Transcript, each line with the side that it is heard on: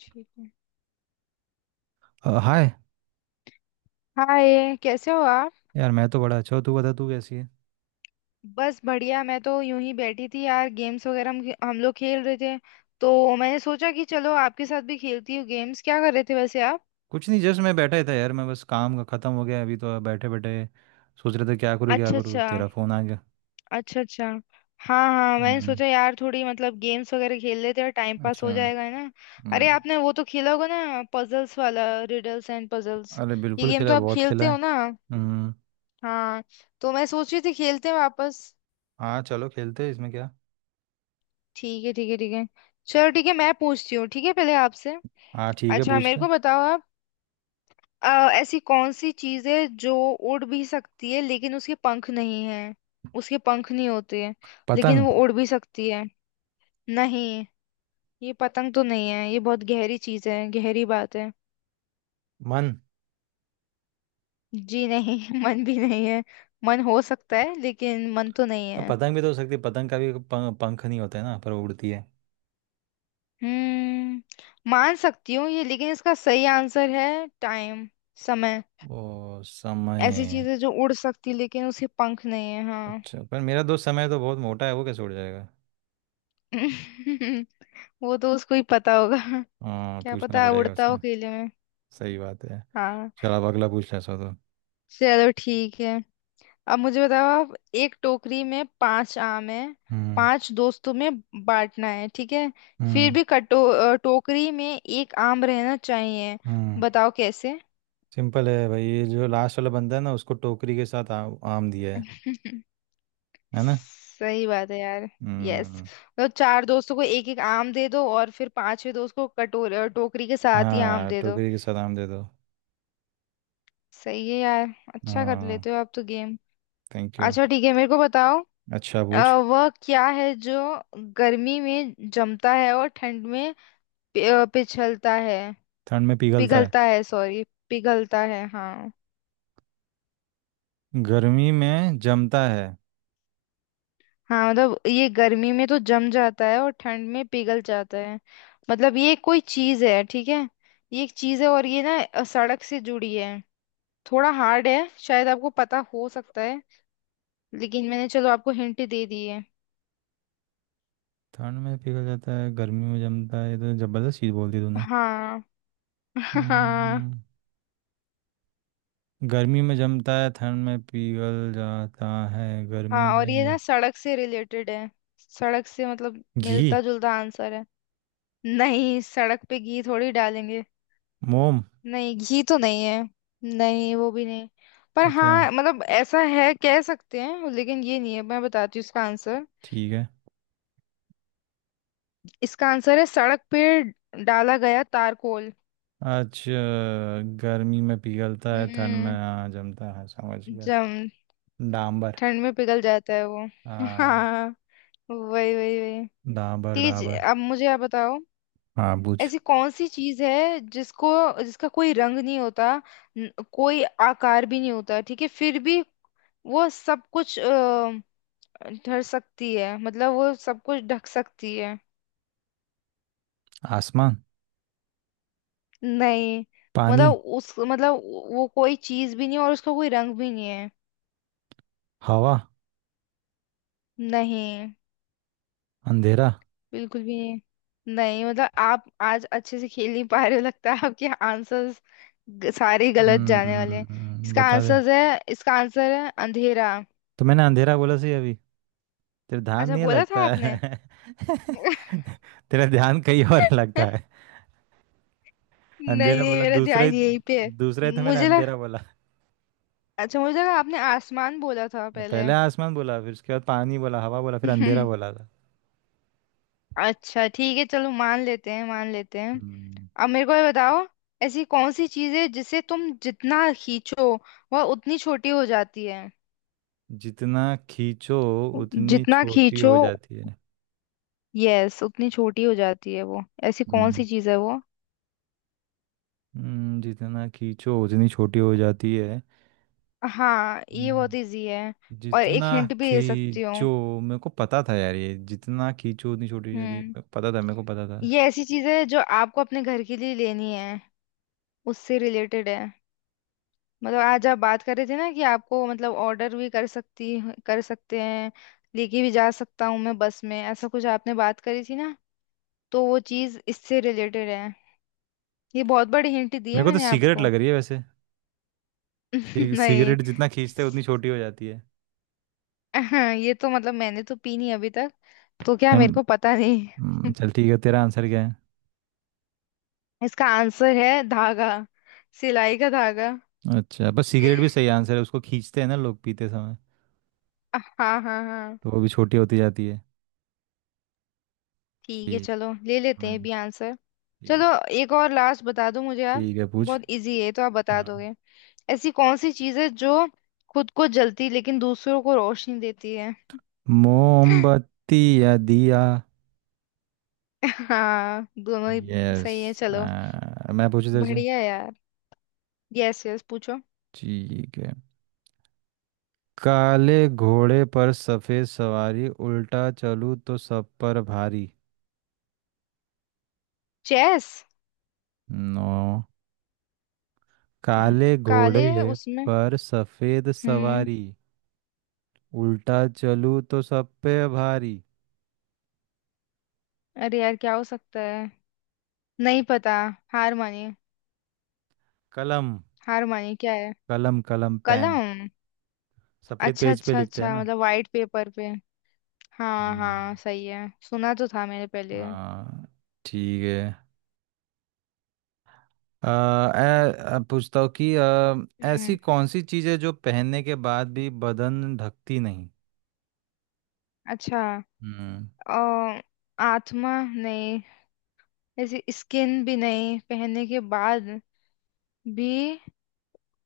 left: ठीक है।
right: हाय।
left: हाय कैसे हो आप।
right: यार मैं तो बड़ा अच्छा हूँ। तू बता, तू कैसी है?
left: बस बढ़िया, मैं तो यूं ही बैठी थी यार, गेम्स वगैरह हम लोग खेल रहे थे तो मैंने सोचा कि चलो आपके साथ भी खेलती हूँ। गेम्स क्या कर रहे थे वैसे आप?
right: कुछ नहीं, जस्ट मैं बैठा ही था यार। मैं बस, काम का ख़त्म हो गया अभी, तो बैठे बैठे सोच रहे थे क्या करूँ क्या
left: अच्छा
right: करूँ,
left: अच्छा।
right: तेरा फ़ोन आ गया।
left: अच्छा अच्छा। हाँ हाँ मैंने
right: हम्म।
left: सोचा यार थोड़ी मतलब गेम्स वगैरह खेल लेते हैं, टाइम पास
right: अच्छा।
left: हो जाएगा, है ना।
right: हम्म।
left: अरे आपने वो तो खेला होगा ना, पजल्स वाला, रिडल्स एंड पजल्स।
right: अरे
left: ये
right: बिल्कुल
left: गेम
right: खेला
left: तो
right: है,
left: आप
right: बहुत
left: खेलते
right: खेला
left: हो
right: है।
left: ना।
right: हम्म।
left: हाँ। तो मैं सोच रही थी खेलते हैं वापस।
right: हाँ चलो, खेलते हैं इसमें क्या।
left: ठीक है ठीक है ठीक है। चलो ठीक है मैं पूछती हूँ, ठीक है पहले आपसे।
right: हाँ ठीक है,
left: अच्छा
right: पूछ
left: मेरे
right: ले।
left: को बताओ आप। अ, ऐसी कौन सी चीज है जो उड़ भी सकती है लेकिन उसके पंख नहीं है। उसके पंख नहीं होते हैं लेकिन
right: पतंग।
left: वो उड़ भी सकती है। नहीं, ये पतंग तो नहीं है, ये बहुत गहरी चीज है, गहरी बात है।
right: मन।
left: जी नहीं मन भी नहीं है। मन हो सकता है लेकिन मन तो नहीं
right: अब
left: है।
right: पतंग भी तो हो सकती है, पतंग का भी पंख, पंख नहीं होता है ना, पर वो उड़ती है।
left: मान सकती हूँ ये लेकिन इसका सही आंसर है टाइम। समय।
right: ओ,
left: ऐसी चीज
right: समय।
left: है जो उड़ सकती लेकिन उसके पंख नहीं है, हाँ।
right: अच्छा पर मेरा दोस्त समय तो बहुत मोटा है, वो कैसे उड़ जाएगा?
left: वो तो उसको ही पता होगा।
right: हाँ,
left: क्या
right: पूछना
left: पता
right: पड़ेगा
left: उड़ता हो
right: उसे।
left: खेले में।
right: सही बात है।
left: हाँ।
right: चल अब अगला पूछ ले ऐसा तो।
left: चलो ठीक है। अब मुझे बताओ आप, एक टोकरी में पांच आम है,
right: हम्म।
left: पांच दोस्तों में बांटना है, ठीक है। फिर
right: हम्म।
left: भी टोकरी में एक आम रहना चाहिए।
right: हम्म।
left: बताओ कैसे।
right: सिंपल है भाई, ये जो लास्ट वाला बंदा है ना, उसको टोकरी के साथ आम दिया है। है ना।
left: सही बात है यार। यस।
right: हम्म।
left: मतलब चार दोस्तों को एक एक आम दे दो और फिर पांचवे दोस्त को टोकरी के साथ ही आम
right: हाँ,
left: दे दो।
right: टोकरी के साथ आम दे दो।
left: सही है यार। अच्छा कर
right: हाँ।
left: लेते हो आप तो गेम।
right: Thank you.
left: अच्छा ठीक है मेरे को बताओ।
right: अच्छा,
left: अ,
right: पूछ।
left: वह क्या है जो गर्मी में जमता है और ठंड में पिछलता है।
right: ठंड में पिघलता है?
left: पिघलता है सॉरी, पिघलता है हाँ।
right: गर्मी में जमता है।
left: हाँ मतलब ये गर्मी में तो जम जाता है और ठंड में पिघल जाता है। मतलब ये कोई चीज है, ठीक है। ये एक चीज है और ये ना सड़क से जुड़ी है। थोड़ा हार्ड है, शायद आपको पता हो सकता है, लेकिन मैंने चलो आपको हिंट दे दी है।
right: ठंड में पिघल जाता है, गर्मी में जमता है, ये तो जबरदस्त चीज बोल दी तूने।
left: हाँ। हाँ।
right: हम्म। गर्मी में जमता है, ठंड में पिघल जाता है, गर्मी
left: हाँ और ये ना
right: में।
left: सड़क से रिलेटेड है, सड़क से मतलब
right: घी।
left: मिलता जुलता आंसर है। नहीं, सड़क पे घी थोड़ी डालेंगे।
right: मोम।
left: नहीं, घी तो नहीं है। नहीं, वो भी नहीं। पर
right: तो क्या
left: हाँ
right: है?
left: मतलब ऐसा है कह सकते हैं लेकिन ये नहीं है, मैं बताती हूँ इसका आंसर।
right: ठीक है।
left: इसका आंसर है सड़क पे डाला गया तारकोल।
right: आज गर्मी में पिघलता है, ठंड में,
left: हम्म
right: हाँ, जमता है, समझ गया।
left: जम।
right: डांबर।
left: ठंड में पिघल जाता है वो
right: हाँ।
left: हाँ। वही वही वही।
right: डांबर
left: ठीक है जी,
right: डाबर।
left: अब मुझे आप बताओ।
right: हाँ, बुझ।
left: ऐसी कौन सी चीज है जिसको जिसका कोई रंग नहीं होता, कोई आकार भी नहीं होता, ठीक है, फिर भी वो सब कुछ ढर सकती है मतलब वो सब कुछ ढक सकती है।
right: आसमान।
left: नहीं
right: पानी।
left: मतलब उस मतलब वो कोई चीज भी नहीं और उसका कोई रंग भी नहीं है।
right: हवा।
left: नहीं।
right: अंधेरा।
left: बिल्कुल भी नहीं। नहीं मतलब आप आज अच्छे से खेल नहीं पा रहे हो लगता है, आपके आंसर्स सारे गलत जाने वाले हैं।
right: हम्म,
left: इसका
right: बता दे।
left: आंसर है, इसका आंसर है अंधेरा।
right: तो मैंने अंधेरा बोला सही अभी। तेरा ध्यान
left: अच्छा
right: नहीं है
left: बोला
right: लगता
left: था आपने।
right: है। तेरा ध्यान कहीं और है लगता है।
left: नहीं
right: अंधेरा
left: नहीं
right: बोला
left: मेरा
right: दूसरा ही।
left: ध्यान यहीं पे है।
right: दूसरा ही तो मैंने
left: मुझे लगा,
right: अंधेरा बोला।
left: अच्छा मुझे लगा आपने आसमान बोला था पहले।
right: पहले आसमान बोला, फिर उसके बाद पानी बोला, हवा बोला, फिर अंधेरा
left: हम्म,
right: बोला था।
left: अच्छा ठीक है चलो मान लेते हैं मान लेते हैं।
right: हम्म।
left: अब मेरे को ये बताओ, ऐसी कौन सी चीज है जिसे तुम जितना खींचो वह उतनी छोटी हो जाती है।
right: जितना खींचो उतनी
left: जितना
right: छोटी
left: खींचो,
right: हो जाती है?
left: यस, उतनी छोटी हो जाती है वो। ऐसी कौन
right: हम्म,
left: सी चीज है वो।
right: जितना खींचो उतनी छोटी हो जाती है।
left: हाँ ये बहुत
right: हम्म,
left: इजी है, और एक
right: जितना
left: हिंट भी दे सकती हूँ।
right: खींचो। मेरे को पता था यार, ये जितना खींचो उतनी छोटी हो जाती
left: हम्म।
right: है, पता था मेरे को, पता था।
left: ये ऐसी चीज है जो आपको अपने घर के लिए लेनी है, उससे रिलेटेड है। मतलब आज आप बात कर रहे थे ना कि आपको मतलब ऑर्डर भी कर सकती, कर सकते हैं, लेके भी जा सकता हूँ मैं बस में, ऐसा कुछ आपने बात करी थी ना। तो वो चीज इससे रिलेटेड है। ये बहुत बड़ी हिंट दी है
right: मेरे को तो
left: मैंने
right: सिगरेट
left: आपको
right: लग रही है वैसे।
left: नहीं।
right: सिगरेट जितना खींचते हैं उतनी छोटी हो जाती है।
left: ये तो मतलब मैंने तो पी नहीं अभी तक, तो क्या मेरे
right: हम।
left: को पता नहीं।
right: चल ठीक है, तेरा आंसर क्या है?
left: इसका आंसर है धागा, सिलाई का धागा
right: अच्छा बस, सिगरेट भी सही आंसर है, उसको खींचते हैं ना लोग पीते समय।
left: हाँ हाँ हाँ।
right: तो वो भी छोटी होती जाती है।
left: ठीक है
right: ठीक।
left: चलो ले लेते
right: हाँ।
left: हैं भी आंसर। चलो,
right: ठीक।
left: एक और लास्ट बता दो मुझे आप।
right: ठीक है, पूछ।
left: बहुत इजी है तो आप बता
right: हाँ।
left: दोगे। ऐसी कौन सी चीज़ है जो खुद को जलती लेकिन दूसरों को रोशनी देती है।
right: मोमबत्ती या दिया।
left: हाँ दोनों ही।
right: यस।
left: सही है चलो।
right: मैं पूछू तेरे से।
left: बढ़िया यार। यस यस पूछो।
right: ठीक है। काले घोड़े पर सफेद सवारी, उल्टा चलूं तो सब पर भारी।
left: चेस।
right: नो। काले
left: काले है
right: घोड़े
left: उसमें।
right: पर सफेद
left: हम्म।
right: सवारी, उल्टा चलूं तो सब पे भारी।
left: अरे यार क्या हो सकता है, नहीं पता, हार मानिए।
right: कलम।
left: हार मानिए क्या है।
right: कलम कलम, पेन।
left: कलम।
right: सफेद
left: अच्छा
right: पेज पे
left: अच्छा
right: लिखते हैं
left: अच्छा
right: ना।
left: मतलब वाइट पेपर पे। हाँ
right: हम्म।
left: हाँ सही है, सुना तो था मैंने पहले।
right: हाँ। ठीक है। पूछता हूँ कि ऐसी
left: हम्म।
right: कौन सी चीज़ है जो पहनने के बाद भी बदन ढकती नहीं?
left: अच्छा।
right: हम्म।
left: अ, आत्मा नहीं। ऐसे स्किन भी नहीं पहनने के बाद भी।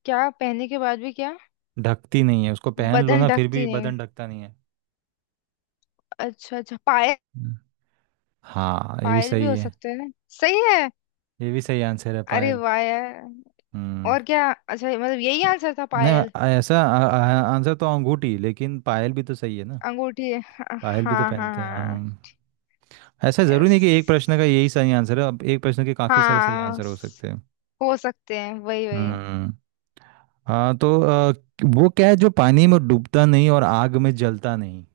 left: क्या पहनने के बाद भी क्या।
right: ढकती नहीं है, उसको पहन लो
left: बदन
right: ना फिर
left: ढकती
right: भी
left: नहीं।
right: बदन ढकता नहीं है।
left: अच्छा अच्छा पायल।
right: हम्म। हाँ, ये भी
left: पायल भी
right: सही
left: हो
right: है।
left: सकते हैं। सही है।
right: ये भी सही आंसर है,
left: अरे
right: पायल।
left: वाह यार।
right: हम्म।
left: और क्या अच्छा मतलब यही आंसर था
right: नहीं,
left: पायल।
right: ऐसा आंसर तो अंगूठी, लेकिन पायल भी तो सही है ना।
left: अंगूठी हाँ
right: पायल भी तो
left: हाँ
right: पहनते हैं
left: हाँ।
right: हाँ। ऐसा ज़रूरी
left: यस।
right: नहीं कि एक प्रश्न का यही सही आंसर है, अब एक प्रश्न के काफ़ी सारे सही
left: हाँ।
right: आंसर हो सकते हैं।
left: हो सकते हैं वही वही।
right: हम्म। हाँ तो वो क्या है जो पानी में डूबता नहीं और आग में जलता नहीं?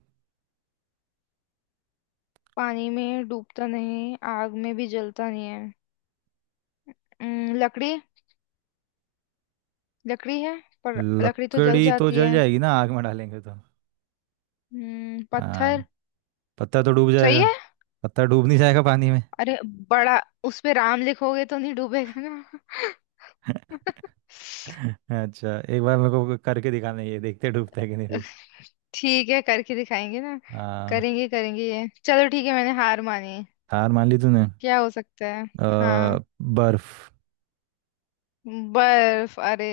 left: पानी में डूबता नहीं आग में भी जलता नहीं है। लकड़ी, लकड़ी है पर लकड़ी तो जल
right: लकड़ी तो
left: जाती
right: जल
left: है।
right: जाएगी ना, आग में डालेंगे तो। हाँ।
left: पत्थर।
right: पत्ता तो डूब
left: सही
right: जाएगा।
left: है।
right: पत्ता डूब नहीं जाएगा पानी में?
left: अरे बड़ा, उस पे राम लिखोगे तो नहीं डूबेगा ना।
right: अच्छा एक बार मेरे को करके दिखाना, ये देखते डूबता है कि नहीं फिर।
left: ठीक है करके दिखाएंगे ना।
right: हाँ।
left: करेंगे करेंगे ये, चलो ठीक है मैंने हार मानी।
right: हार मान ली तूने?
left: क्या हो सकता है।
right: अ,
left: हाँ।
right: बर्फ।
left: बर्फ, अरे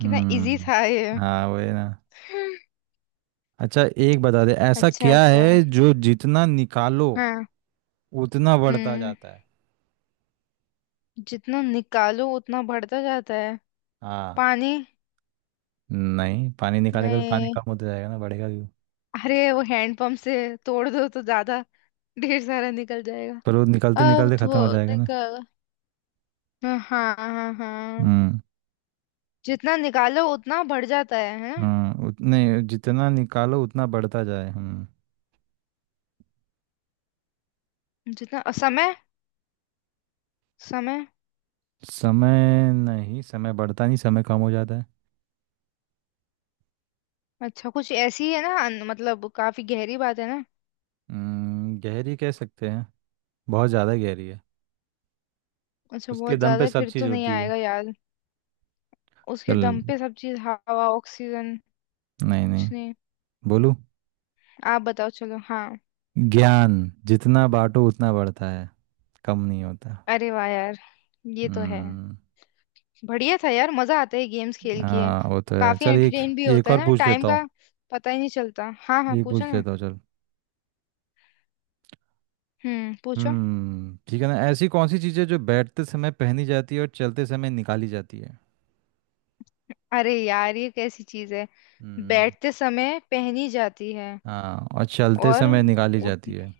left: कितना इजी
right: हम्म।
left: था ये।
right: हाँ वही ना। अच्छा एक बता दे, ऐसा
left: अच्छा
right: क्या
left: अच्छा
right: है जो जितना निकालो
left: हाँ।
right: उतना बढ़ता
left: हम्म
right: जाता है?
left: जितना निकालो उतना बढ़ता जाता है।
right: हाँ।
left: पानी।
right: नहीं, पानी निकालेगा तो पानी
left: नहीं,
right: कम होता जाएगा ना, बढ़ेगा क्यों?
left: अरे वो हैंडपंप से तोड़ दो तो ज्यादा ढेर सारा निकल जाएगा।
right: पर वो निकालते
left: अब
right: निकालते ख़त्म हो
left: तो
right: जाएगा ना।
left: निकल, हाँ हाँ हाँ हाँ।
right: हम्म।
left: जितना निकालो उतना बढ़ जाता है ना।
right: हम्म, उतने। जितना निकालो उतना बढ़ता जाए, हम्म।
left: जितना समय, समय।
right: समय नहीं, समय बढ़ता नहीं, समय कम हो जाता है।
left: अच्छा कुछ ऐसी है ना मतलब काफी गहरी बात है ना।
right: हम्म, गहरी कह सकते हैं। बहुत ज़्यादा गहरी है।
left: अच्छा
right: उसके
left: बहुत
right: दम
left: ज्यादा
right: पे
left: है,
right: सब
left: फिर तो
right: चीज़
left: नहीं
right: होती है।
left: आएगा यार। उसके
right: चल।
left: दम पे सब चीज हवा ऑक्सीजन।
right: नहीं,
left: कुछ
right: नहीं।
left: नहीं।
right: बोलू।
left: आप बताओ चलो हाँ।
right: ज्ञान। जितना बांटो उतना बढ़ता है। कम नहीं होता।
left: अरे वाह यार। ये तो है।
right: हम्म।
left: बढ़िया था यार मजा आता है गेम्स खेल के।
right: हाँ वो तो है,
left: काफी
right: चल एक।
left: एंटरटेन भी
right: एक
left: होता है
right: और
left: ना
right: पूछ
left: टाइम
right: लेता हूँ।
left: का, पता ही नहीं चलता। हाँ हाँ
right: एक
left: पूछो
right: पूछ
left: ना।
right: लेता हूँ चल।
left: पूछो।
right: हम्म, ठीक है ना, ऐसी कौन सी चीज़ें जो बैठते समय पहनी जाती है और चलते समय निकाली जाती है?
left: अरे यार ये कैसी चीज है।
right: हम्म।
left: बैठते समय पहनी जाती है
right: हाँ, और चलते
left: और
right: समय निकाली जाती है।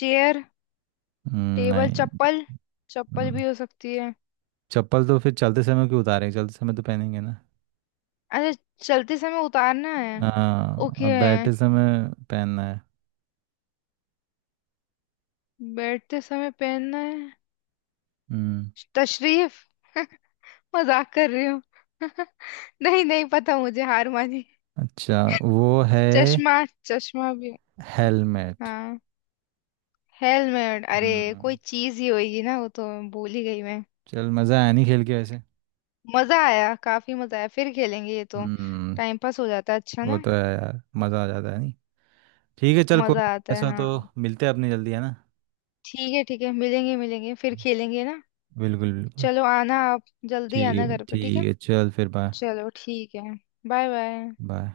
left: चेयर,
right: हम्म,
left: टेबल,
right: नहीं।
left: चप्पल। चप्पल
right: हम्म,
left: भी हो सकती है।
right: चप्पल तो फिर चलते समय क्यों उतारेंगे, चलते समय तो पहनेंगे ना।
left: अच्छा चलते समय उतारना है।
right: हाँ,
left: ओके।
right: और बैठते समय पहनना है।
left: बैठते समय पहनना है।
right: हम्म।
left: तशरीफ। मजाक कर रही हूँ। नहीं नहीं पता मुझे, हार मानी।
right: अच्छा वो है।
left: चश्मा, चश्मा भी।
right: हेलमेट।
left: हाँ। हेलमेट अरे कोई
right: हम्म।
left: चीज ही होगी ना वो तो, भूल ही गई मैं।
right: चल मज़ा आया नहीं खेल के वैसे?
left: मजा आया, काफी मजा आया, फिर खेलेंगे ये तो।
right: हम्म।
left: टाइम पास हो जाता है, अच्छा
right: वो
left: ना।
right: तो है यार, मज़ा आ जाता है नहीं। ठीक है चल, कोई
left: मजा
right: नहीं,
left: आता है,
right: ऐसा तो
left: हाँ।
right: मिलते हैं अपने जल्दी है ना।
left: ठीक है ठीक है, मिलेंगे मिलेंगे फिर खेलेंगे ना।
right: बिल्कुल बिल्कुल।
left: चलो, आना आप, जल्दी आना
right: ठीक है
left: घर पे, ठीक
right: ठीक
left: है।
right: है, चल फिर बाय।
left: चलो ठीक है, बाय बाय।
right: बाय।